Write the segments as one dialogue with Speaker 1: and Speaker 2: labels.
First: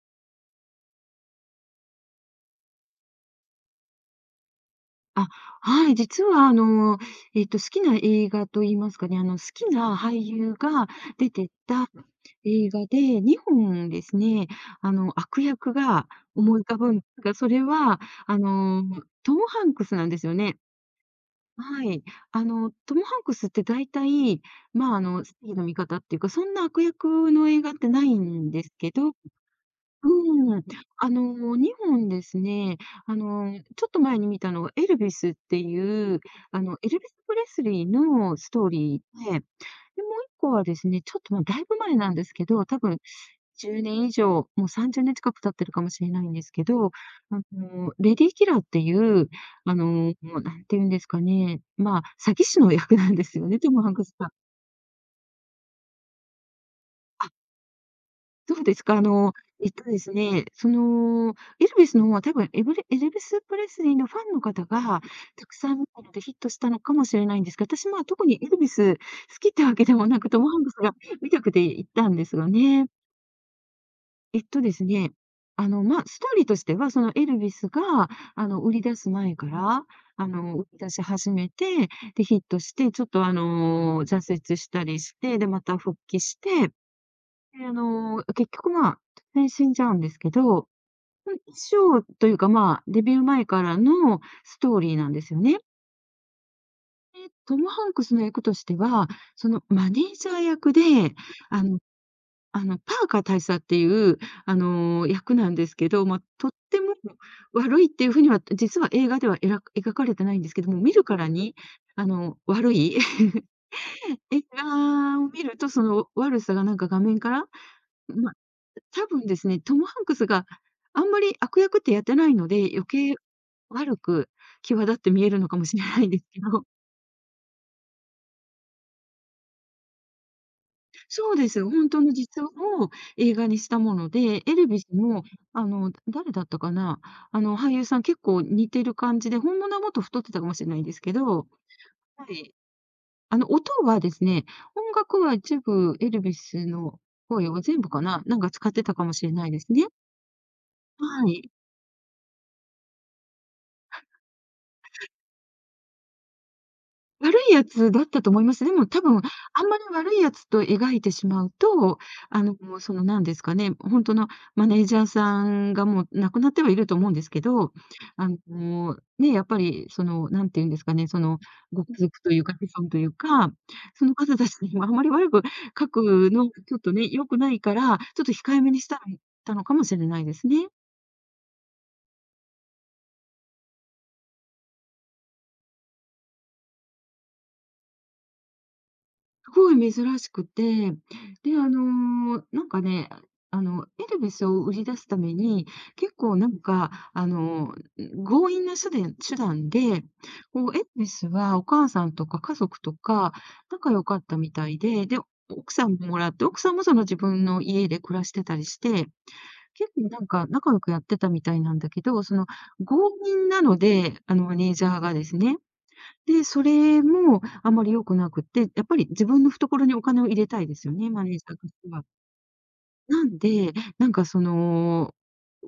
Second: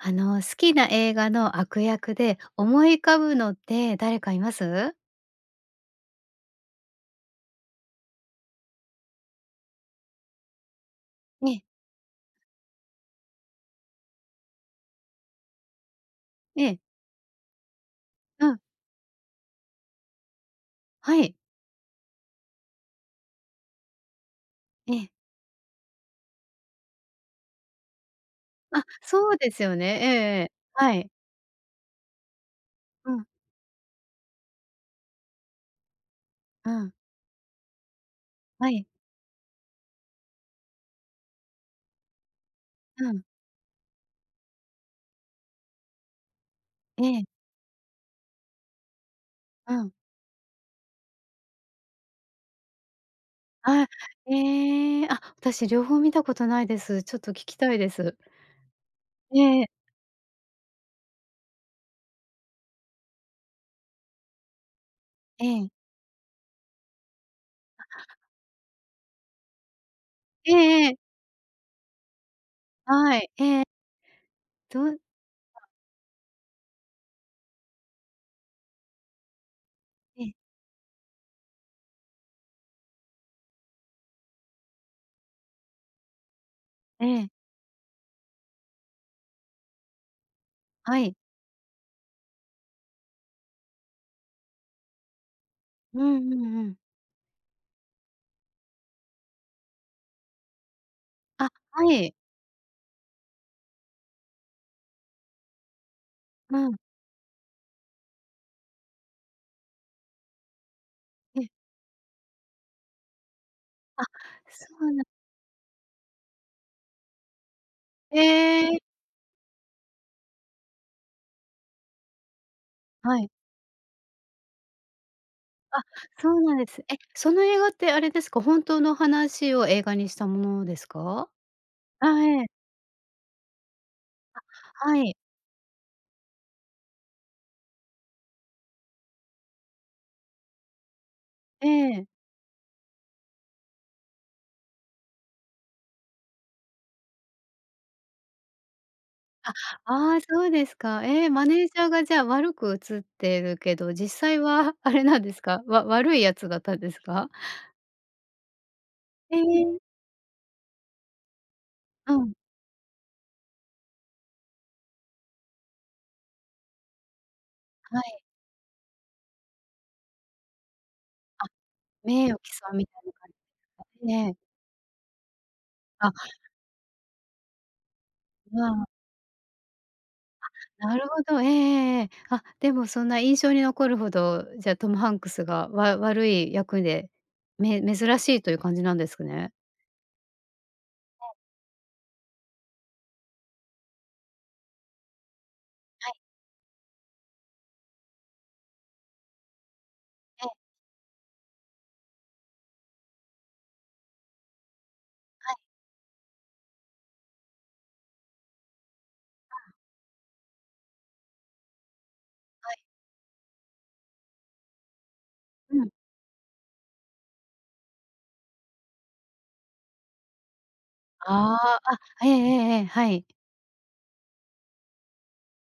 Speaker 1: あの、好きな映画の悪役で思い浮かぶのって誰かいます？
Speaker 2: あ、はい、実はあの、えっと、好きな映画と言いますかね、あの、好きな俳優が出
Speaker 1: え
Speaker 2: て
Speaker 1: え。
Speaker 2: た映画で、2本ですね、あの、悪役が思い浮
Speaker 1: え
Speaker 2: か
Speaker 1: え。
Speaker 2: ぶん、すが、それはあ
Speaker 1: うん。
Speaker 2: の、トム・ハンクスなんですよね。
Speaker 1: はい。
Speaker 2: はい。あの、トム・ハンクスって大体、ま
Speaker 1: え
Speaker 2: あ、あ
Speaker 1: え。
Speaker 2: の正義の味方っていうか、そんな悪役の映画ってないんです
Speaker 1: あ、
Speaker 2: けど
Speaker 1: そうですよね。ええ、ええ、
Speaker 2: うん。
Speaker 1: は
Speaker 2: あ
Speaker 1: い。
Speaker 2: の、2本ですね、
Speaker 1: う
Speaker 2: あ
Speaker 1: ん。
Speaker 2: の、ちょっと前に見たのがエルビスっていう、あ
Speaker 1: う
Speaker 2: の、エ
Speaker 1: ん。
Speaker 2: ルヴィス・プレスリーのストー
Speaker 1: はい。
Speaker 2: リーで、で、もう1個はですね、ちょっと、ま、だいぶ前なんですけど、多分
Speaker 1: うん。
Speaker 2: 10年以上、もう30年近く経ってるかもしれないんですけど、
Speaker 1: ええ。
Speaker 2: あの、レディキラーっていう、あ
Speaker 1: うん。
Speaker 2: の、何て言うんですかね、まあ、詐欺師の役なんですよね、ト
Speaker 1: あ
Speaker 2: ム・
Speaker 1: あ、
Speaker 2: ハンクスさん。
Speaker 1: ええ、あ、私両方見たことないです。ちょっ
Speaker 2: あ。
Speaker 1: と聞きたいです。
Speaker 2: そうですか、あの、
Speaker 1: ええ。
Speaker 2: えっとですね、その、エルビスの方は多分、エブレ、エルヴィス・プレスリーのファンの方が
Speaker 1: え
Speaker 2: たく
Speaker 1: え。
Speaker 2: さん見たのでヒットしたのかもしれないんですが、私、まあ、特にエルビス好きってわけでもなく、トム・
Speaker 1: え
Speaker 2: ハンクス
Speaker 1: ええ
Speaker 2: が
Speaker 1: え。
Speaker 2: 見たくて行ったんですよね。
Speaker 1: はい、ええ。
Speaker 2: えっとで
Speaker 1: ど
Speaker 2: す
Speaker 1: う
Speaker 2: ね、あの、ま、ストーリーとしてはそのエルビスが、あの、売り出す前から、
Speaker 1: え
Speaker 2: あ
Speaker 1: え。
Speaker 2: の、売り出し始めて、で、ヒットして、ちょっとあの、挫折したりして、で、また復帰して、
Speaker 1: ええ。
Speaker 2: で、あの、結局まあ、突然死んじゃうんですけど、
Speaker 1: はい。
Speaker 2: ふん、衣装というか、まあ、デビュー前からのストーリーなんですよね。
Speaker 1: うんうんうん。
Speaker 2: え、トム・ハンクスの役としては、その、マネージャー役で
Speaker 1: あ、
Speaker 2: あの、
Speaker 1: はい。
Speaker 2: あの、パーカー大佐っていうあの、役なんですけど、ま、とっ
Speaker 1: うん。
Speaker 2: ても悪いっていう風にはと実は映画ではえらく描かれてないんですけども。見るから
Speaker 1: ええ。
Speaker 2: にあの、悪い
Speaker 1: あ。
Speaker 2: 映
Speaker 1: そうなん
Speaker 2: 画を見るとその悪さがなんか画面から、
Speaker 1: へ
Speaker 2: ま、
Speaker 1: え。
Speaker 2: 多分ですね、トム・ハンクスがあんまり悪役ってやってないので、余計
Speaker 1: はい。
Speaker 2: 悪く、際立って見えるのかもし
Speaker 1: あ、
Speaker 2: れないんです
Speaker 1: そう
Speaker 2: け
Speaker 1: なん
Speaker 2: ど。
Speaker 1: です。え、その映画ってあれですか？本当の話を映画にしたものですか？
Speaker 2: そうです。ほんとの
Speaker 1: あ、え
Speaker 2: 実
Speaker 1: え。
Speaker 2: 話を映画にしたもので、エルヴィ
Speaker 1: あ、
Speaker 2: ス
Speaker 1: はい。
Speaker 2: もあの誰だったかな、あの俳優さん結構似てる感じで、本物はもっと太ってたかもしんないですけど
Speaker 1: ええ。
Speaker 2: はい。あの、音はですね音楽は一部エルヴィスの声は全部かな、なんか使ってたかもしれない
Speaker 1: あ、
Speaker 2: ですね。
Speaker 1: ああ、そうですか。え
Speaker 2: は
Speaker 1: え、マ
Speaker 2: い。
Speaker 1: ネージャーがじゃあ悪く映ってるけど、実際はあれなんですか？わ悪い奴だったんですか？
Speaker 2: 悪い奴だったと思います。でも多分あ
Speaker 1: へ
Speaker 2: んま
Speaker 1: え。
Speaker 2: り悪い奴と描いてしまうと、
Speaker 1: うん。
Speaker 2: あの、そのなんですかね、本当のマネージャーさんがもう亡くなってはいると思うんですけど、
Speaker 1: あ、はい。
Speaker 2: あの、ね、やっぱりその何て言うんですかね、その
Speaker 1: あ。
Speaker 2: ご家族
Speaker 1: 名
Speaker 2: と
Speaker 1: 誉
Speaker 2: い
Speaker 1: 毀
Speaker 2: うか子
Speaker 1: 損み
Speaker 2: 孫
Speaker 1: た
Speaker 2: とい
Speaker 1: い
Speaker 2: う
Speaker 1: な感じで
Speaker 2: か、
Speaker 1: すか？
Speaker 2: その
Speaker 1: え
Speaker 2: 方
Speaker 1: え。
Speaker 2: たちにもあまり悪く書く
Speaker 1: あ。
Speaker 2: のがちょっとね、良くないから、ちょっと控
Speaker 1: う
Speaker 2: えめにし
Speaker 1: わ。
Speaker 2: たらん、たのかもしれないですね。
Speaker 1: あ、なるほど、ええええええ。あ、でもそんな印象に残るほど、じゃトム・ハンクスがわ悪い役で、め珍しいという感じなんですか
Speaker 2: す
Speaker 1: ね？
Speaker 2: ごい珍しくて、で、あのなんかね、あのエルヴィスを売り出すために、
Speaker 1: は
Speaker 2: 結
Speaker 1: い。
Speaker 2: 構なんかあの、んん、強引なしゅでん手段で、
Speaker 1: ええ。
Speaker 2: こうエルヴィスはお母さんとか家族とか仲良かったみたいで、で、
Speaker 1: はい。
Speaker 2: 奥さんもらって、奥さんもその自分の家で暮らしてたりして、
Speaker 1: あ。
Speaker 2: 結構なんか仲良くやってたみたいなんだけど、その
Speaker 1: はい。
Speaker 2: 強引なので、あのマネージャーがですね。
Speaker 1: うん。
Speaker 2: で、それもあまり良くなくって、やっぱり自分の懐にお金を入れたいですよね、マネージャ
Speaker 1: あ
Speaker 2: ーとし
Speaker 1: あ、
Speaker 2: て
Speaker 1: あ、
Speaker 2: は。
Speaker 1: ええええええ、はい。
Speaker 2: なんで、なんかその、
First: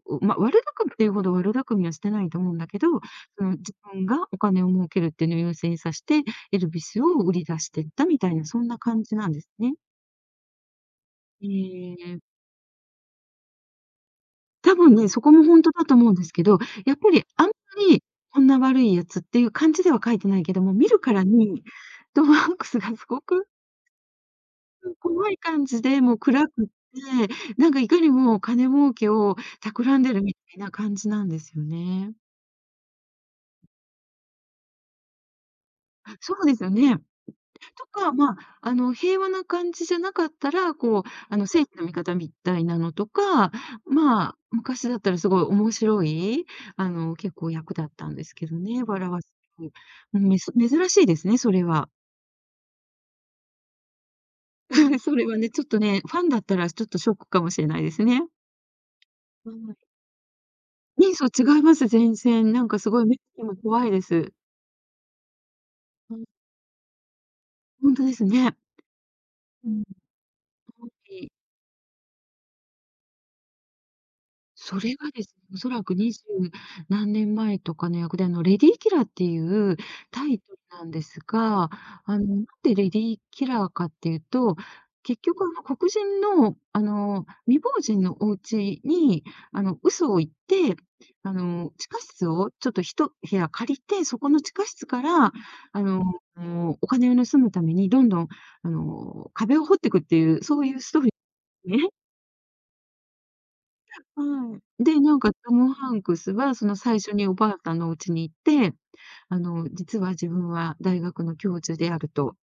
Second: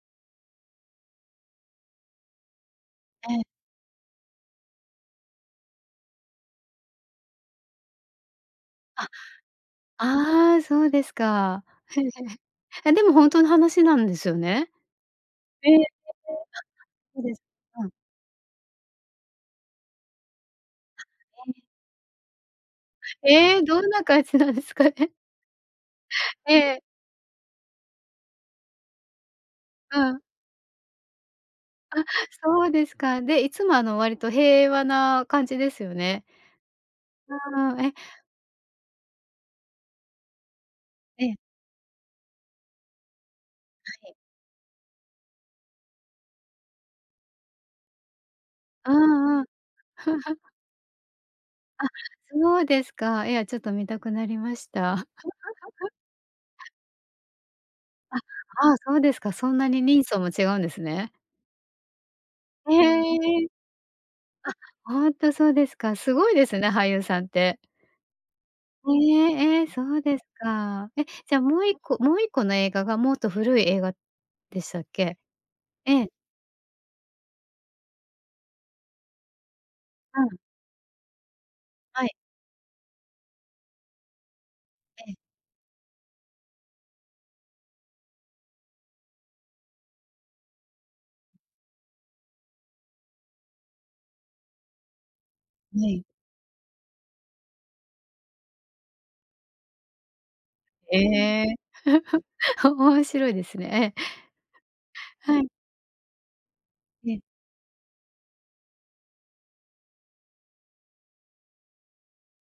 Speaker 2: うう、ま、悪巧みいうほど悪巧みはしてないと思うんだけど、
Speaker 1: ええ。
Speaker 2: その、自分がお金を儲けるっていうのを優先さして、エルヴィスを売り出してったみたいな、そんな感
Speaker 1: あ。
Speaker 2: じなんですね。
Speaker 1: ああ、そうですか。
Speaker 2: ええ。
Speaker 1: え、でも本当の話なんですよね？
Speaker 2: 多分ね、そこもほん
Speaker 1: え。
Speaker 2: とだと思うんですけど、やっぱ
Speaker 1: そう
Speaker 2: り
Speaker 1: です
Speaker 2: あんま
Speaker 1: うん。
Speaker 2: りこんな悪いやつっていう感じでは書いてないけども、見るから
Speaker 1: ええ。
Speaker 2: にトム・ハンクスがすごく
Speaker 1: え、どんな感じなんですかね？
Speaker 2: 怖い感じで、もう、暗
Speaker 1: え
Speaker 2: くって、
Speaker 1: え。
Speaker 2: なんかいかにもお金儲けを企
Speaker 1: う
Speaker 2: んで
Speaker 1: ん。
Speaker 2: るみたいな感じなんですよ
Speaker 1: あ、
Speaker 2: ね。
Speaker 1: そうですか。で、いつもあの割と平和な感じですよね。
Speaker 2: そうですよね。
Speaker 1: うーん、
Speaker 2: と
Speaker 1: え。
Speaker 2: か、まあ、あの平和な感じじゃなかったら、こう、
Speaker 1: ええ。
Speaker 2: あの、正義の味方みたいなのとか、
Speaker 1: はい。
Speaker 2: まあ、昔だったらすごい面白い、あの、結構、役だったんですけどね、
Speaker 1: う
Speaker 2: 笑わ
Speaker 1: んうん。
Speaker 2: うん、め ず珍しいですね、それ
Speaker 1: あ、
Speaker 2: は。
Speaker 1: そうですか。いや、ちょっと観たくなりまし た。
Speaker 2: それはね、ちょっと ね、ファンだったら、ちょっとショックかもしれないです
Speaker 1: あ、
Speaker 2: ね。
Speaker 1: ああ、そうですか、そ
Speaker 2: う
Speaker 1: んな
Speaker 2: ーん。
Speaker 1: に人相も違うんですね。
Speaker 2: 人相違います、全然。なん
Speaker 1: へ
Speaker 2: かすごい目つき
Speaker 1: え。
Speaker 2: も怖いです。
Speaker 1: あ、ほんとそうですか。す
Speaker 2: うん。
Speaker 1: ごいですね、俳優さんって。
Speaker 2: ほんとですね。
Speaker 1: ええええ、
Speaker 2: う
Speaker 1: そ
Speaker 2: ん。
Speaker 1: うです
Speaker 2: も
Speaker 1: か。え、
Speaker 2: し
Speaker 1: じゃあもう1個もう1個の映画がもっと古い映画でし
Speaker 2: そ
Speaker 1: たっ
Speaker 2: れが
Speaker 1: け？
Speaker 2: ですね、おそらく
Speaker 1: ええ。
Speaker 2: 20何年前とかの役で、あのレディ・キラーっていう
Speaker 1: あ、う
Speaker 2: タ
Speaker 1: ん。
Speaker 2: イトルなんですが。
Speaker 1: はい。
Speaker 2: あの、なんでレディ・キラーかっていうと、
Speaker 1: ええ。
Speaker 2: 結局あの、黒人のあの、未亡人のお家にあの、嘘を言って、あの、地下室をちょっと1部屋借りて、そこの地下室からあ
Speaker 1: ねえ。
Speaker 2: の、お金を盗むために、どんどんあの、壁を掘っていくっていう、そういうストーリ
Speaker 1: え。
Speaker 2: ー、ね。
Speaker 1: 面白いですね。
Speaker 2: うん。で、なん
Speaker 1: え。
Speaker 2: か
Speaker 1: はい。
Speaker 2: トム・ハンクスはその最初
Speaker 1: ええ。
Speaker 2: におばあさんのお家に行って「あの、実は自分は大学の教授である」と。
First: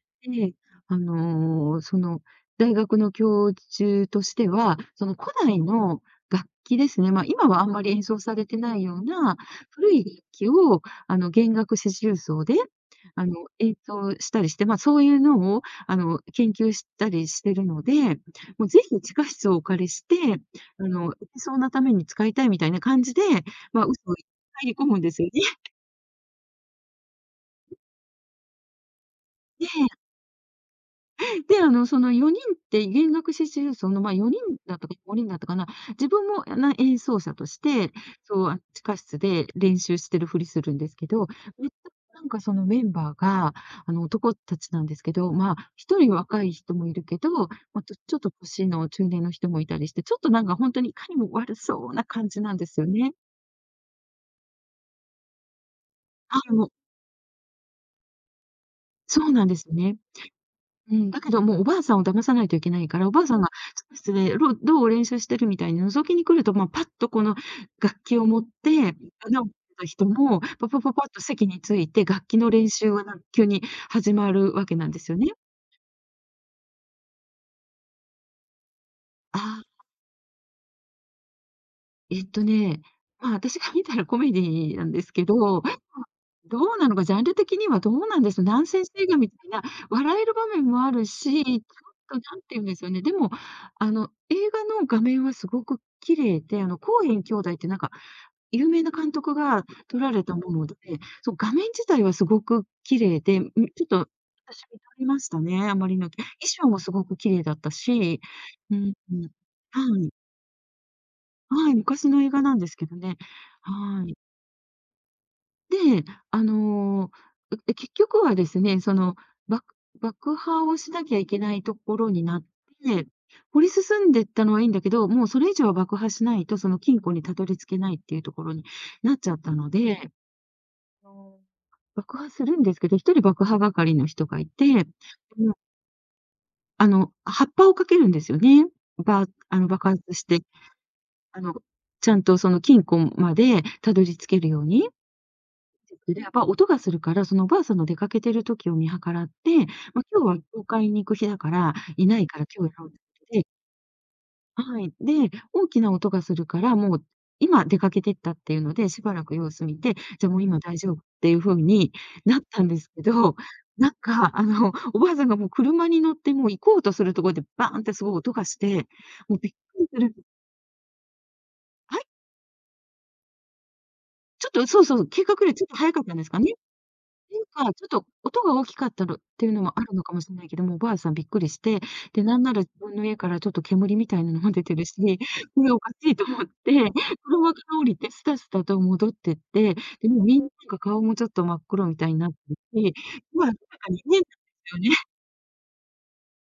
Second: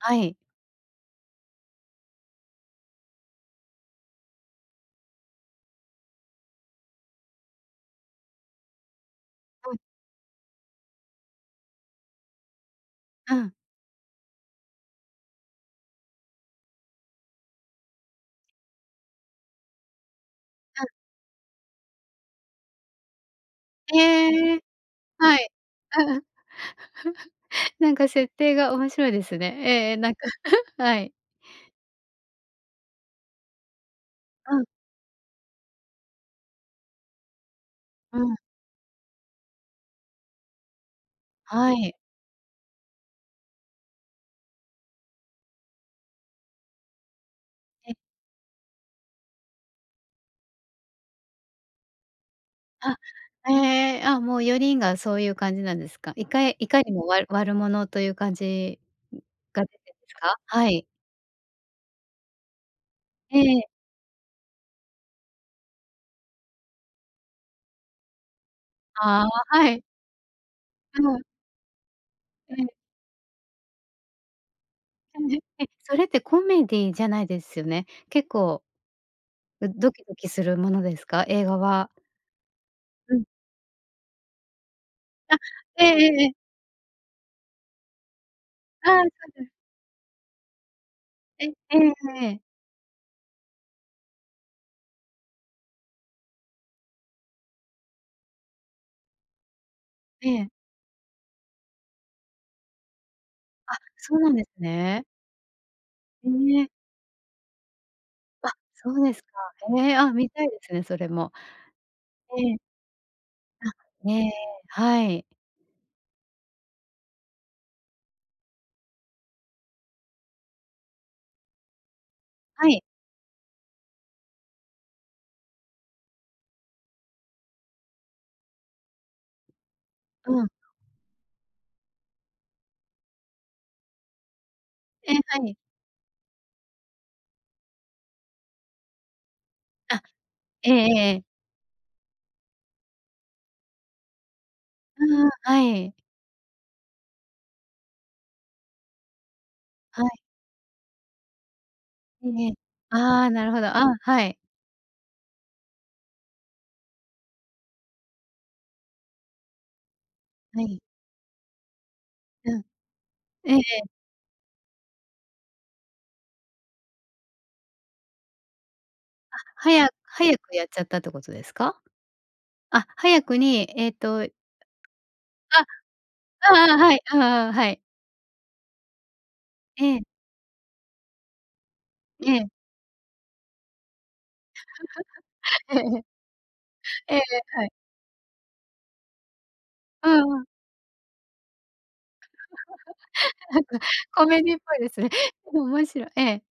Speaker 1: はい。
Speaker 2: で、あの、その、大学の教授としては、その、古代の楽器ですね。ま、今はあんまり演奏されてないような、
Speaker 1: うん。
Speaker 2: 古い楽器をあの弦楽四重奏であの、
Speaker 1: うん。
Speaker 2: 演奏したりして、ま、そういうのをあの、研究したりしてるので、もう是非地下室をお借りして、
Speaker 1: う
Speaker 2: あ
Speaker 1: ん。
Speaker 2: の、演奏なために使いたいみたいな感じで、まあ、嘘
Speaker 1: え
Speaker 2: 言っ
Speaker 1: え。
Speaker 2: 入り込むんですよ
Speaker 1: は
Speaker 2: ね。
Speaker 1: い。ううん。
Speaker 2: う。
Speaker 1: なんか設定が面白いですね。
Speaker 2: ね
Speaker 1: え
Speaker 2: え。
Speaker 1: え、なんか はい。
Speaker 2: で、あのその4人って弦楽四重奏の、ま、4人
Speaker 1: うん。
Speaker 2: だったか5人だったかな。自分も、あ、な、演奏者として、
Speaker 1: うん。
Speaker 2: そう、あ、地下室で練習してるふりするんですけど。いっ
Speaker 1: は
Speaker 2: た
Speaker 1: い。
Speaker 2: んなんかそのメンバーが、あの、男たちなんですけど、まあ1人若い人もいるけど、ま、
Speaker 1: え
Speaker 2: と、
Speaker 1: え。
Speaker 2: ちょっと歳の中年の人もいたりして、ちょっとなんかほんとにいかにも悪そうな感じなんですよ
Speaker 1: あ、
Speaker 2: ね。
Speaker 1: ええ。あ、もう4人がそういう感じなんですか？い
Speaker 2: あ
Speaker 1: か
Speaker 2: れ
Speaker 1: い
Speaker 2: も。
Speaker 1: かにもわ悪者という感じ、
Speaker 2: そうなんで
Speaker 1: が出
Speaker 2: す
Speaker 1: て
Speaker 2: ね。
Speaker 1: るんですか？はい。
Speaker 2: うん。だけどもう、おばあさんを騙さないといけないから、おばあさ
Speaker 1: え
Speaker 2: んが
Speaker 1: え。
Speaker 2: 「ちょっと失礼、ろう、どう、練習してる」みたいに覗きに来ると、ま、パッとこの楽器を持って、
Speaker 1: あ
Speaker 2: [unintelligible] で
Speaker 1: あ、はい。
Speaker 2: た人も、「パパパ
Speaker 1: う
Speaker 2: パッ」と
Speaker 1: ん。
Speaker 2: 席について、楽器の
Speaker 1: え
Speaker 2: 練
Speaker 1: え。
Speaker 2: 習はなん急に始まる訳なんですよ
Speaker 1: 単
Speaker 2: ね。
Speaker 1: 純にそれってコメディーじゃないですよね？結構、
Speaker 2: あ。
Speaker 1: うドキドキするものですか？映画は。
Speaker 2: えっとね。
Speaker 1: うん。
Speaker 2: まあ、私が観たらコメディーなんですけ
Speaker 1: あ。
Speaker 2: ど
Speaker 1: ええええ、え。
Speaker 2: どうなのか、ジャンル的にはどうなんです、ナンセン
Speaker 1: ああ、
Speaker 2: ス
Speaker 1: は
Speaker 2: 映
Speaker 1: い
Speaker 2: 画みた
Speaker 1: はい。
Speaker 2: いな、笑える場面もあるし、
Speaker 1: え、
Speaker 2: ち
Speaker 1: え
Speaker 2: ょっ
Speaker 1: ええ
Speaker 2: と
Speaker 1: ええ
Speaker 2: な
Speaker 1: え。
Speaker 2: んて言うんですよね。でも、あの、映画の画面はすごく綺麗で、あの、コーエン兄弟って、なんか有名な監督が撮られ
Speaker 1: え
Speaker 2: た
Speaker 1: え。
Speaker 2: もので、そう、画面自体はすごく綺麗で、ん、
Speaker 1: あ、
Speaker 2: ちょっと
Speaker 1: そうなんです
Speaker 2: [unintelligible]
Speaker 1: ね。
Speaker 2: ましたね、あまりの
Speaker 1: う
Speaker 2: 衣
Speaker 1: ん、
Speaker 2: 装
Speaker 1: え。
Speaker 2: もすごく綺麗だったし。
Speaker 1: あ、
Speaker 2: うー
Speaker 1: そ
Speaker 2: ん。
Speaker 1: うですか。へえ。
Speaker 2: は
Speaker 1: あ、
Speaker 2: い。
Speaker 1: 観たいですね、それも。
Speaker 2: はい、昔の映画
Speaker 1: え
Speaker 2: な
Speaker 1: え。
Speaker 2: んですけどね。は
Speaker 1: あ。
Speaker 2: ーい。
Speaker 1: へえ、はい。
Speaker 2: で、あの、う、で、結局はですね。その爆爆破をしなきゃいけないところになっ
Speaker 1: はい。
Speaker 2: て、掘り進んでったのはいいんだけど、もう、それ以上は爆破しないと、その金庫にたどり着けないっていうところになっちゃったので、
Speaker 1: うん。
Speaker 2: そお、爆破するんですけど、1人爆破係の人がいて
Speaker 1: え、は
Speaker 2: うん。
Speaker 1: い。
Speaker 2: あの、発破を掛けるんですよね。ばあの、爆
Speaker 1: あ、
Speaker 2: 発して。
Speaker 1: ええええ。
Speaker 2: あの、ちゃんと、その金庫んまでたどり着けるように、
Speaker 1: うんうん、はい。
Speaker 2: やっぱ音がするから、そのお婆さんの出かけてる時を見計らって、
Speaker 1: は
Speaker 2: ま、
Speaker 1: い。
Speaker 2: 今日は教会に行く日だから、いない
Speaker 1: え
Speaker 2: から
Speaker 1: え、
Speaker 2: 今日やろうって
Speaker 1: あ
Speaker 2: 事
Speaker 1: あ、
Speaker 2: で
Speaker 1: なるほど。あ、はい。
Speaker 2: はい。で、大きな音がするから、もう今出かけてったっていうので、しばらく様子見て、じゃあ、もう今
Speaker 1: は
Speaker 2: 大
Speaker 1: い。
Speaker 2: 丈夫っていう風になっ
Speaker 1: う
Speaker 2: た
Speaker 1: ん。
Speaker 2: んですけど、
Speaker 1: ええええ。
Speaker 2: なんか、あの、お婆さんが、もう車に乗って、もう行こうとするところでバーンってすごい音がして、
Speaker 1: あ、
Speaker 2: もうびっくり
Speaker 1: 早
Speaker 2: する。
Speaker 1: 早くやっちゃったって事ですか？
Speaker 2: はい？
Speaker 1: あ、早くに、えっと。
Speaker 2: ちょっと、そうそうそう、計画より、
Speaker 1: あ、
Speaker 2: ち
Speaker 1: あ
Speaker 2: ょっと早かったんですかね。
Speaker 1: あああ、はい、あ
Speaker 2: てい
Speaker 1: あ
Speaker 2: う
Speaker 1: ああ、
Speaker 2: か、
Speaker 1: はい。
Speaker 2: ちょっと音が大きかったの、って言うのもある
Speaker 1: え
Speaker 2: の
Speaker 1: え。
Speaker 2: かもしんないけども、お婆さんびっくりして、で、
Speaker 1: え
Speaker 2: なん
Speaker 1: え。
Speaker 2: なら自分の家からちょっと煙みたいなのも出てるし、これ
Speaker 1: え
Speaker 2: おか
Speaker 1: え。
Speaker 2: しいと思って、
Speaker 1: えええ
Speaker 2: 車
Speaker 1: え、
Speaker 2: か
Speaker 1: はい。
Speaker 2: ら降りてスタスタと戻ってって、
Speaker 1: う
Speaker 2: でも、み
Speaker 1: んう
Speaker 2: ん
Speaker 1: ん。
Speaker 2: なが顔もちょっと真っ黒みたいになってるし、
Speaker 1: な
Speaker 2: [unintelligible] で
Speaker 1: んかコメディアンっぽ
Speaker 2: すよ
Speaker 1: い
Speaker 2: ね。
Speaker 1: ですね。でも面白い。ええ。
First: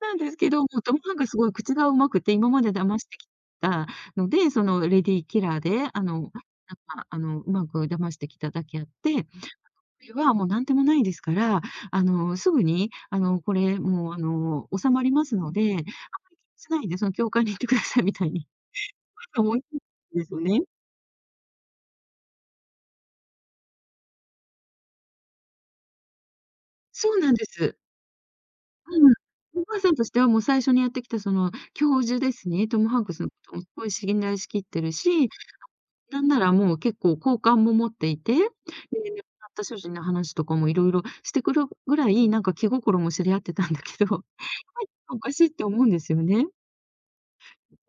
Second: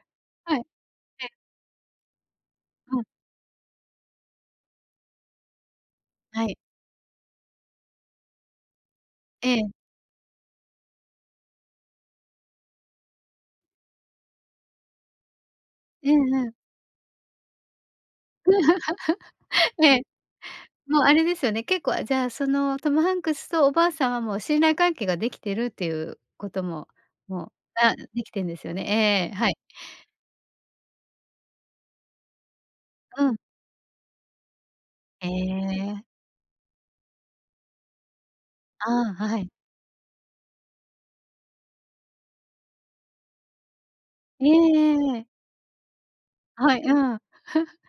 Speaker 2: なんですけ
Speaker 1: は
Speaker 2: ど、
Speaker 1: い、
Speaker 2: もうトムハン
Speaker 1: え
Speaker 2: ク
Speaker 1: え。
Speaker 2: スが凄い口が上手くて、今まで騙
Speaker 1: うん。
Speaker 2: してきたので、そのレディーキラーで、あの、なん
Speaker 1: はい。
Speaker 2: か、あの、うまく騙してきただけあって、こ
Speaker 1: ええ。
Speaker 2: れはもう何でもないですから、あのすぐに、あの、これもう、あの収まりますので、あんまり気に
Speaker 1: うんうん。
Speaker 2: しないで、その教会に行って下さいみたいに。
Speaker 1: ええ、
Speaker 2: ですよね。
Speaker 1: もうあれですよね。結構、あ、じゃあ、そのトムハンクスとお婆さんは、もう信頼関係が出来てるって言う事も、
Speaker 2: そうなんで
Speaker 1: もう、
Speaker 2: す。
Speaker 1: な出来てるんですよね。ええ、はい。
Speaker 2: うーん、お婆さんとしては、もう最初にやってきたその教授ですね。トムハンクス
Speaker 1: う
Speaker 2: の
Speaker 1: ん。
Speaker 2: 事も凄い信頼し切ってるし、
Speaker 1: ええ。
Speaker 2: なんなら、もう結構好感も持っていて、で、亡
Speaker 1: ああ、
Speaker 2: く
Speaker 1: は
Speaker 2: な
Speaker 1: い。
Speaker 2: った主人の話とかも色々して来るぐらい、なんか気心も知り合ってたんだけど、なんか
Speaker 1: えええ
Speaker 2: お
Speaker 1: え。
Speaker 2: かしいって思うんですよね。
Speaker 1: はい、うん。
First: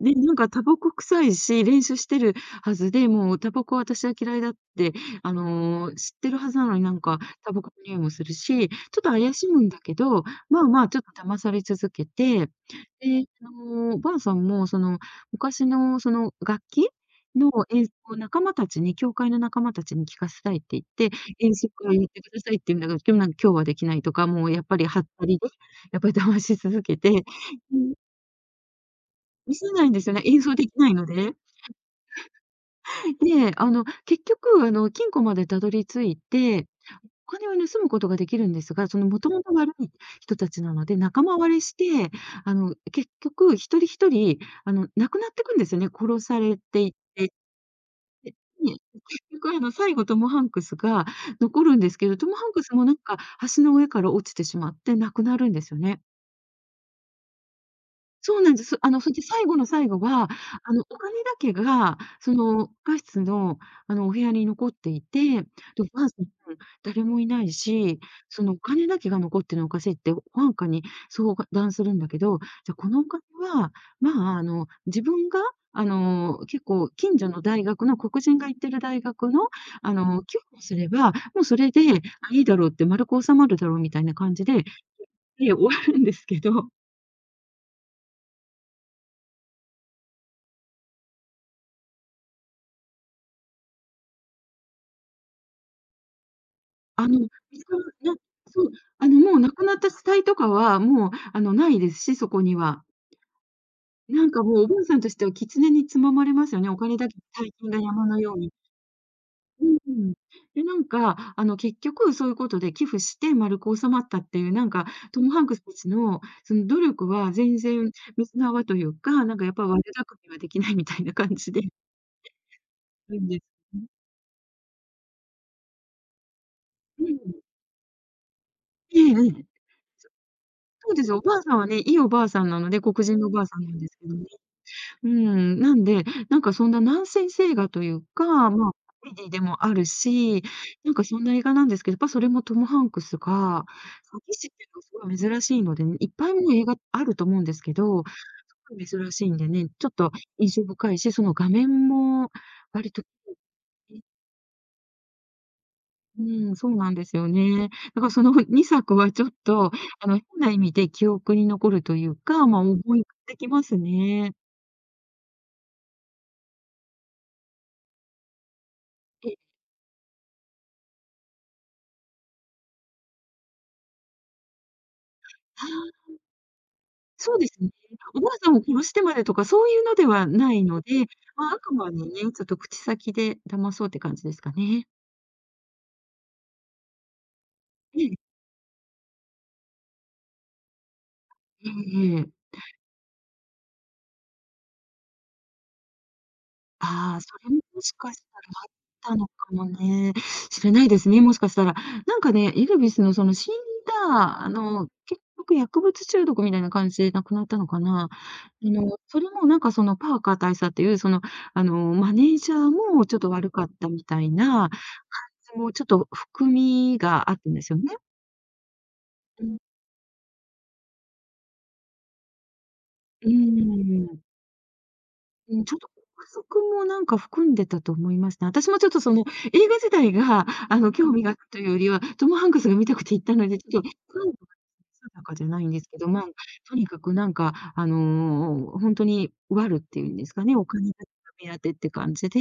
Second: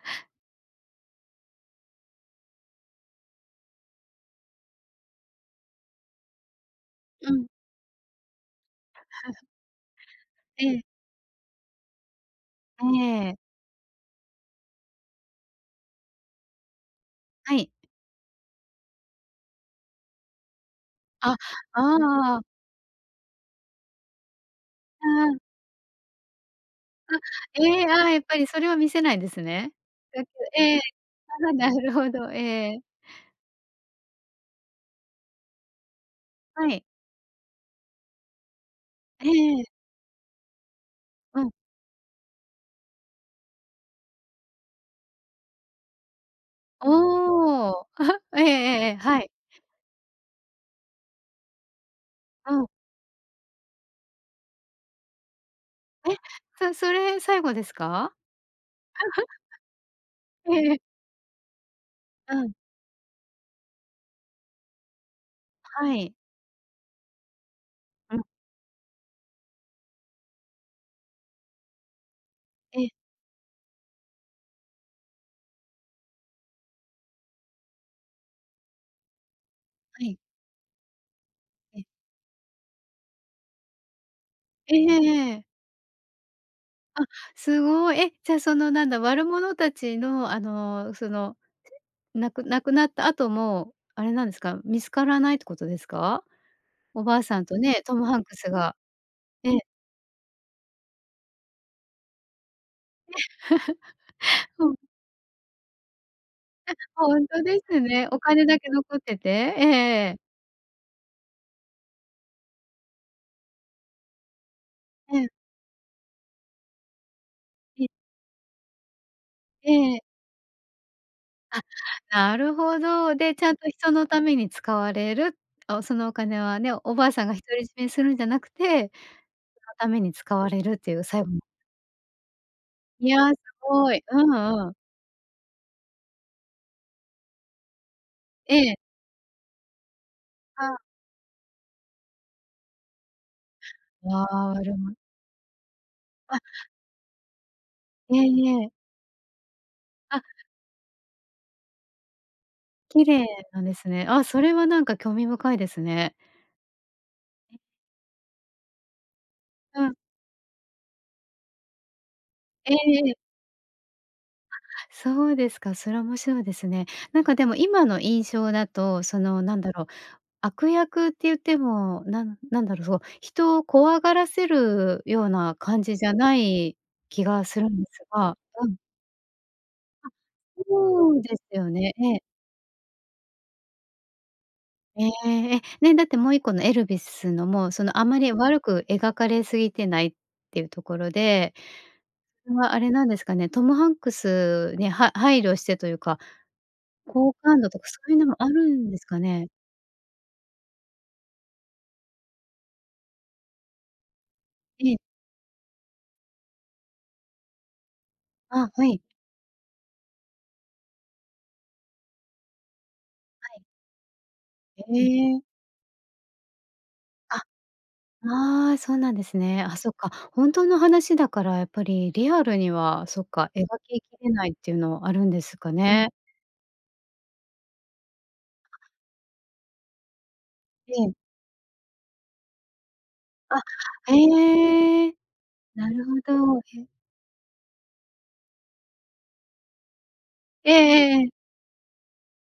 Speaker 2: ね、なんかタバコ臭いし、練習してるはずで、もうタバコは私は嫌いだって、あの知ってるはずなのに、なんか
Speaker 1: うん。
Speaker 2: タバコの匂いもするし、ちょっと
Speaker 1: う
Speaker 2: 怪
Speaker 1: ん。
Speaker 2: しむんだけど、まあ
Speaker 1: ええ。
Speaker 2: まあ、ちょっと騙され続けて、で、
Speaker 1: ええ。
Speaker 2: あのお婆さんも、その昔のその楽器？の
Speaker 1: はい。
Speaker 2: 演奏を仲間たちに教会の仲間たちに聞かせたいって言って、
Speaker 1: あ、
Speaker 2: 演奏
Speaker 1: あ
Speaker 2: 会に行って
Speaker 1: ああ。
Speaker 2: 下さいって言うんだけど、今日なん、今日は出来ないとか、もうやっぱりはっ
Speaker 1: う
Speaker 2: た
Speaker 1: んうん。
Speaker 2: りで、やっぱり騙し続けて
Speaker 1: あ、
Speaker 2: う
Speaker 1: ええ。
Speaker 2: ん。
Speaker 1: ああやっぱり、それは見せないんです
Speaker 2: 見せ
Speaker 1: ね。
Speaker 2: ないんですよね。
Speaker 1: やっぱ
Speaker 2: 演奏出来
Speaker 1: ええ。
Speaker 2: ないので。
Speaker 1: なるほどなるほど。ええ。
Speaker 2: で、あの、結局、あの、金庫までたどり着い
Speaker 1: は
Speaker 2: て、
Speaker 1: い。
Speaker 2: お金を盗むことが出来るんですが、その
Speaker 1: え
Speaker 2: 元々
Speaker 1: え。
Speaker 2: 悪い人達なので、仲間
Speaker 1: うん。
Speaker 2: 割れして、あの、結局一人一人、あの、亡くなっていくんですよね、殺されていって。
Speaker 1: おお、えええ
Speaker 2: でで、結
Speaker 1: えええ、はい。
Speaker 2: 局あえば、最後トムハンクスが残るんですけど、トムハン
Speaker 1: う
Speaker 2: ク
Speaker 1: ん。
Speaker 2: スもなんか橋の上から落ちてしまって亡くなるんですよね。
Speaker 1: え？そそれ最後ですか？
Speaker 2: そうなんです。あのそれで 最後の最後は、
Speaker 1: え
Speaker 2: あ
Speaker 1: え。
Speaker 2: のお金だけが、そ
Speaker 1: うん。
Speaker 2: の地下室の、あの、お部屋に残っていて、で、お
Speaker 1: は
Speaker 2: 婆
Speaker 1: い。
Speaker 2: さん、誰もいないし、
Speaker 1: うん。
Speaker 2: そのお金だけが残ってるのは、おかしいって保安官に相談するんだけど、じゃあ、
Speaker 1: え
Speaker 2: こ
Speaker 1: え。
Speaker 2: のお金は、まあ、あの、自分が、あの、結構近所の大学の黒人が行ってる大学の、あ
Speaker 1: はい。
Speaker 2: の、寄付をすれば、もうそれ
Speaker 1: え
Speaker 2: で、
Speaker 1: え。
Speaker 2: あ、いいだろうって、丸く収まるだろうみたいな感じで、
Speaker 1: ええ。
Speaker 2: で、終わるんですけど。
Speaker 1: あ、すごい。え、じゃ、そのなんだ、悪者たちの、あの、その、なく亡くなった後もあれなんですか、見つからないってことですか？お
Speaker 2: あ
Speaker 1: ば
Speaker 2: の、
Speaker 1: あさんと
Speaker 2: そ
Speaker 1: ね、
Speaker 2: う、
Speaker 1: トム・
Speaker 2: な、
Speaker 1: ハンクス
Speaker 2: そう、
Speaker 1: が
Speaker 2: あのもう亡
Speaker 1: ね。
Speaker 2: くなった死体とかは、もうあのないですし、そこには。なんか、も
Speaker 1: う
Speaker 2: うお
Speaker 1: ん。
Speaker 2: ばあさんとしては、キツネにつままれますよね、
Speaker 1: え、
Speaker 2: お金だ
Speaker 1: ほ
Speaker 2: け
Speaker 1: んと
Speaker 2: 大
Speaker 1: で
Speaker 2: 金が
Speaker 1: す
Speaker 2: 山
Speaker 1: ね。お
Speaker 2: のよう
Speaker 1: 金
Speaker 2: に。
Speaker 1: だけ残ってて。え
Speaker 2: うん。
Speaker 1: え。
Speaker 2: で、なんか、あの結局、そういうことで寄付して丸く収まったっていうなんか、
Speaker 1: え
Speaker 2: ト
Speaker 1: え。
Speaker 2: ム・ハンクスたちのその努力は全
Speaker 1: い。
Speaker 2: 然水の泡というか、なんかやっぱ
Speaker 1: え
Speaker 2: 悪
Speaker 1: え。
Speaker 2: 巧みはできないみたいな感じ
Speaker 1: あ、
Speaker 2: でい
Speaker 1: なるほど。
Speaker 2: くん
Speaker 1: で、
Speaker 2: で
Speaker 1: ちゃんと
Speaker 2: すね。
Speaker 1: 人のために使われる。あ、そのお金はね、お
Speaker 2: う
Speaker 1: ばあさんが独
Speaker 2: ん。
Speaker 1: り占めするんじゃなくて、
Speaker 2: え
Speaker 1: 人
Speaker 2: え、うん。
Speaker 1: のために使われるって
Speaker 2: そう
Speaker 1: い
Speaker 2: で
Speaker 1: う
Speaker 2: すよ、お
Speaker 1: 最後
Speaker 2: ば
Speaker 1: なん
Speaker 2: あさんはね、いいおばあさんなので、黒
Speaker 1: い
Speaker 2: 人
Speaker 1: や、
Speaker 2: のお
Speaker 1: す
Speaker 2: ばあさんなんで
Speaker 1: ご
Speaker 2: す
Speaker 1: い。
Speaker 2: けど
Speaker 1: う
Speaker 2: ね。
Speaker 1: んうん。
Speaker 2: うん、なんで、なんかそんなナンセンス映画というか、ま
Speaker 1: え
Speaker 2: あ、
Speaker 1: え。
Speaker 2: コメディでもあるし、
Speaker 1: あ。
Speaker 2: なんかそんな映画なんですけど、やっぱそれもトム・ハンクスが
Speaker 1: う
Speaker 2: 詐欺師っ
Speaker 1: わ、
Speaker 2: ていう
Speaker 1: で
Speaker 2: の
Speaker 1: も。
Speaker 2: はすごい珍しいのでね。いっぱい
Speaker 1: あ。
Speaker 2: ね、映画ってあると思うんですけど、す
Speaker 1: いえいえ。
Speaker 2: ごい珍しいんでね、ちょっと
Speaker 1: あ。
Speaker 2: 印象深いし、その画面も割と
Speaker 1: 綺麗なんです
Speaker 2: [unintelligible]
Speaker 1: ね。あ、それはなんか、興味深いですね。
Speaker 2: うん、そうなんですよね。だからその2作はちょっと、
Speaker 1: うん。
Speaker 2: あの変な意味で記憶に残るというか、ま、
Speaker 1: え
Speaker 2: 思いい
Speaker 1: えええ。
Speaker 2: ただきますね。
Speaker 1: あ、そうですか。それは面白いですね。なんかでも今の印象だと、そ
Speaker 2: で。
Speaker 1: のなんだろう、悪役って言ってもなんなんだろう、人を怖がらせるような
Speaker 2: は
Speaker 1: 感じじゃ
Speaker 2: あ。
Speaker 1: ない気
Speaker 2: そう
Speaker 1: が
Speaker 2: で
Speaker 1: す
Speaker 2: す
Speaker 1: る
Speaker 2: ね。
Speaker 1: んです
Speaker 2: おば
Speaker 1: が、
Speaker 2: あさんを
Speaker 1: うん。
Speaker 2: 殺してまでとか、そういうので
Speaker 1: あ、
Speaker 2: はないので。
Speaker 1: そうで
Speaker 2: まあ、
Speaker 1: す
Speaker 2: あ
Speaker 1: よ
Speaker 2: くま
Speaker 1: ね。
Speaker 2: でね、
Speaker 1: ええ。
Speaker 2: ちょっと口先で騙そうって感じですかね。
Speaker 1: ええ、ね。だってもう1個のエルビスのも、そのあ
Speaker 2: え
Speaker 1: ん
Speaker 2: え。
Speaker 1: まり悪く描かれすぎてないっていうところで、
Speaker 2: ええええ。
Speaker 1: それはあれなんですかね、トム・ハンクスに、は配慮してというか、
Speaker 2: ああ、そ
Speaker 1: 好
Speaker 2: れ
Speaker 1: 感
Speaker 2: も、
Speaker 1: 度と
Speaker 2: も
Speaker 1: か、
Speaker 2: し
Speaker 1: そう
Speaker 2: か
Speaker 1: いう
Speaker 2: し
Speaker 1: のもあるんです
Speaker 2: たらあった
Speaker 1: か
Speaker 2: のか
Speaker 1: ね？
Speaker 2: もね、しれないですね、もしかしたら。なんかね、エルビスのその死んだあの
Speaker 1: ええ。
Speaker 2: 結局、薬物中毒みたいな感じで亡くなったのかな。
Speaker 1: あ
Speaker 2: あ
Speaker 1: あ、は
Speaker 2: の、
Speaker 1: い。
Speaker 2: それもなんか、そのパーカー大佐っていうその、あのマネージャーもちょっと悪
Speaker 1: はい。
Speaker 2: かったみたいな感
Speaker 1: へえ。
Speaker 2: じも、ちょっと含みがあ
Speaker 1: あ、
Speaker 2: ったんですよね。
Speaker 1: ああ、そうなんです
Speaker 2: うん。
Speaker 1: ね。あ、そっか。ほんとの話だから、やっぱりリアルには、そっ
Speaker 2: うー
Speaker 1: か、描きき
Speaker 2: ん。
Speaker 1: れないっていうのはあるんで
Speaker 2: う
Speaker 1: す
Speaker 2: ん、
Speaker 1: か
Speaker 2: ちょっと
Speaker 1: ね。
Speaker 2: 憶測もなんか、含んでたと思いますね。私もちょっとその映画自体が、あの
Speaker 1: ええ。
Speaker 2: 興味が湧くというよりは、トム・ハンクスが見たくて行ったので、
Speaker 1: あ、
Speaker 2: ちょっ [unintelligible]
Speaker 1: へえ。
Speaker 2: 定かじゃないんです
Speaker 1: な
Speaker 2: け
Speaker 1: る
Speaker 2: ど。
Speaker 1: ほ
Speaker 2: まあ、
Speaker 1: ど。
Speaker 2: と
Speaker 1: へ。
Speaker 2: にかくなんか、あの、ほんとにワルっていうんですかね、お
Speaker 1: ええ
Speaker 2: 金だ
Speaker 1: ええええ。
Speaker 2: けが目当てって感じで、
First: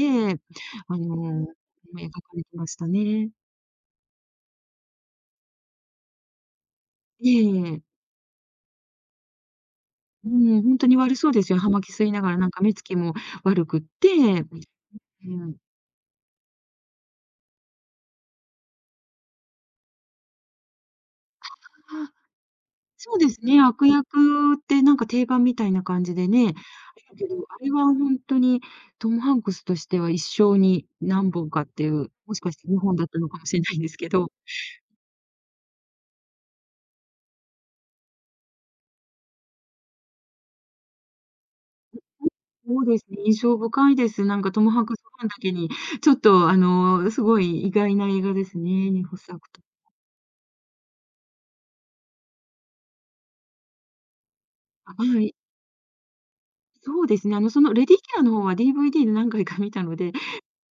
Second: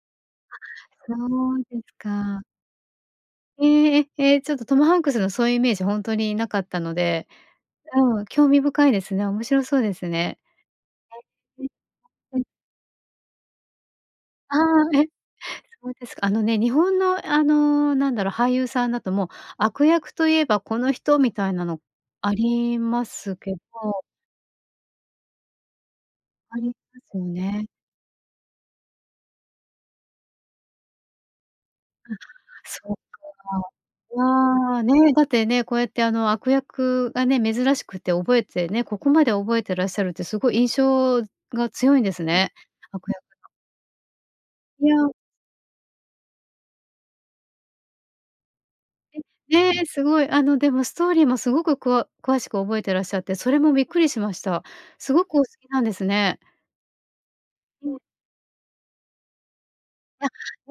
Speaker 2: あ
Speaker 1: あ、
Speaker 2: の、
Speaker 1: そうです
Speaker 2: め描か
Speaker 1: か。
Speaker 2: れてましたね。
Speaker 1: ええええ、え、ちょっと、トム・ハンクスのそういうイメージ、ほんとになかったので
Speaker 2: ええええ。
Speaker 1: うん。興味深いですね。面白そうです
Speaker 2: う
Speaker 1: ね。
Speaker 2: ん、ほんとに悪そうですよ。
Speaker 1: あ、
Speaker 2: 葉巻吸いながら、
Speaker 1: うん、うん。
Speaker 2: なんか目つきも悪くって、
Speaker 1: ああ、え、
Speaker 2: うん。
Speaker 1: そうですか。あのね、日本のあの、なんだろ、俳優さんだともう、悪役といえばこの人、みたいなの
Speaker 2: あ。
Speaker 1: ありま
Speaker 2: そうで
Speaker 1: す
Speaker 2: す
Speaker 1: け
Speaker 2: ね、悪
Speaker 1: ど。
Speaker 2: 役ってなんか定番みたいな感じでね、
Speaker 1: ありま
Speaker 2: そだ
Speaker 1: すよ
Speaker 2: けど、あ
Speaker 1: ね。
Speaker 2: れはほんとにトム・ハンクスとしては一生に何本かっていう
Speaker 1: うん、
Speaker 2: もしかしてに
Speaker 1: そ
Speaker 2: ほ
Speaker 1: っ
Speaker 2: んだったのかもしれないんですけど。
Speaker 1: か。いや、ね、だってね、こうやってあの悪役がね、珍しくて覚えてね、ここまで覚えてらっしゃるってすごい印象が強いんですね、
Speaker 2: そうです
Speaker 1: 悪
Speaker 2: ね、
Speaker 1: 役
Speaker 2: 印
Speaker 1: の。
Speaker 2: 象深いです。なんかトム・ハン
Speaker 1: い
Speaker 2: ク
Speaker 1: や。
Speaker 2: スファンだけに、ちょっと、あの、すごい意外な映画ですね、ほっ
Speaker 1: え、
Speaker 2: さくと。
Speaker 1: ええ、すごい。あのでもストーリーもすごく、くわ詳しく覚えてらっしゃって、それもびっくりしました。
Speaker 2: あ、
Speaker 1: す
Speaker 2: は
Speaker 1: ご
Speaker 2: い。
Speaker 1: くお好きなんですね。
Speaker 2: そうですね。あの、そのレ
Speaker 1: う
Speaker 2: デ
Speaker 1: ん。
Speaker 2: ィーキラーの方は DVD で何回か観たので。
Speaker 1: あ、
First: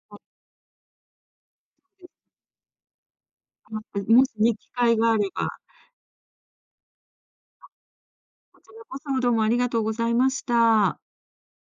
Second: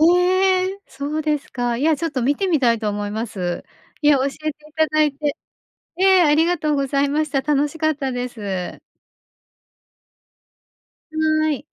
Speaker 2: はい。
Speaker 1: ええ、そうですか。いやち
Speaker 2: ええ。
Speaker 1: ょっと観てみたいと思います。
Speaker 2: あ、また、
Speaker 1: いや、教
Speaker 2: も
Speaker 1: え
Speaker 2: し
Speaker 1: て
Speaker 2: ね、機
Speaker 1: いた
Speaker 2: 会
Speaker 1: だい
Speaker 2: があれ
Speaker 1: て、
Speaker 2: ば。
Speaker 1: ええ、ありがとうございました。楽しかったで
Speaker 2: こち
Speaker 1: す。
Speaker 2: らこそどうもありがとうございました。
Speaker 1: はい。